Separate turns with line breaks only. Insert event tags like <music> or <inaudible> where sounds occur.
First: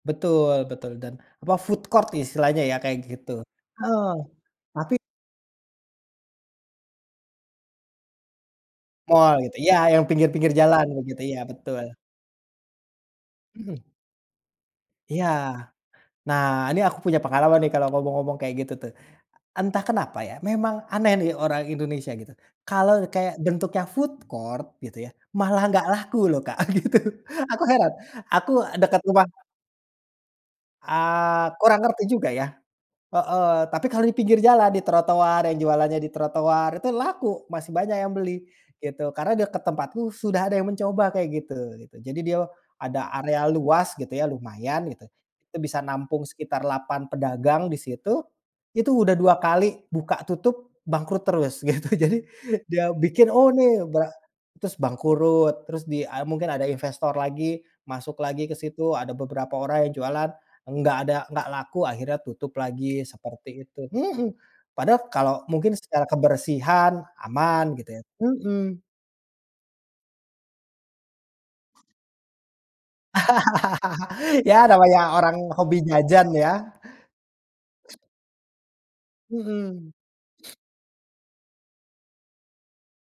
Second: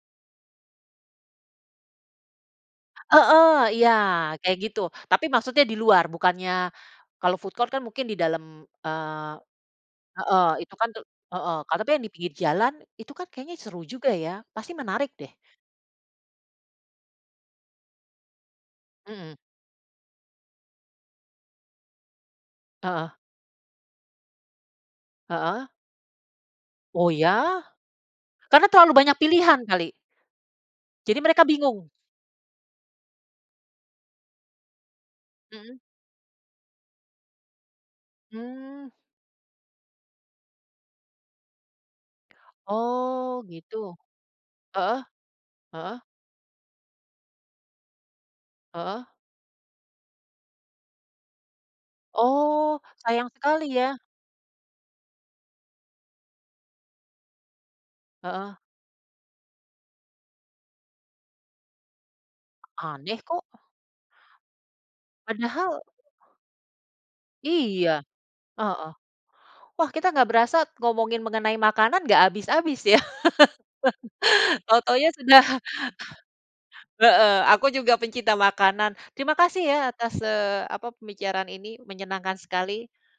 Betul betul dan apa food court istilahnya ya, kayak gitu.
Heeh, iya,
Heeh.
kayak gitu.
Tapi
Tapi maksudnya di luar, bukannya, kalau food court kan mungkin di dalam, eee
Mall gitu, ya yang
heeh,
pinggir-pinggir
itu
jalan,
kan te
begitu, iya
heeh, ka tapi
betul.
yang di pinggir jalan, itu kan kayaknya seru
Mhm.
juga ya, pasti menarik
Iya.
deh.
Nah, ini aku punya pengalaman nih, kalau mau ngomong-ngomong kayak gitu tuh.
Mhm.
Entah kenapa ya, memang aneh nih orang Indonesia gitu. Kalau
Heeh.
kayak bentuknya food court gitu ya, malah
Heeh.
nggak laku loh, Kak, gitu.
Oh iya?
Aku heran aku,
Karena
eee,
terlalu
dekat
banyak
rumah
pilihan kali? Jadi mereka
Eee, kurang
bingung.
ngerti juga ya. Heeh, tapi kalau di pinggir jalan, di trotoar, yang
Mhm.
jualannya di trotoar, itu laku, masih banyak yang beli,
Mmm.
gitu. Karena deket tempatku sudah ada yang mencoba kayak gitu gitu. Jadi dia ada
Oh
area luas
gitu.
gitu ya, lumayan
Heeh,
gitu. Itu bisa
heeh.
nampung sekitar 8 pedagang di situ, itu
Heeh.
udah 2 kali buka tutup, bangkrut terus, gitu. Jadi,
Oh.
dia bikin,
Sayang
oh
sekali
ini
ya.
bre terus bangkrut, terus di, eee, mungkin ada investor lagi, masuk lagi
Heeh.
ke situ, ada beberapa orang yang jualan, nggak ada nggak laku, akhirnya tutup lagi
Aneh kok.
seperti itu, mhm. Padahal kalau mungkin
Padahal
secara kebersihan, aman
Iya.
gitu ya, mhm.
Heeh. Wah kita nggak berasa ngomongin mengenai makanan nggak habis-habis ya.
<laughs> Ya
<laughs>
namanya
Tau-taunya
orang
sudah
hobi jajan ya.
Heeh. Aku juga pecinta makanan. Terima kasih ya
Mhm.
atas, eee, apa, pembicaraan ini. Menyenangkan sekali.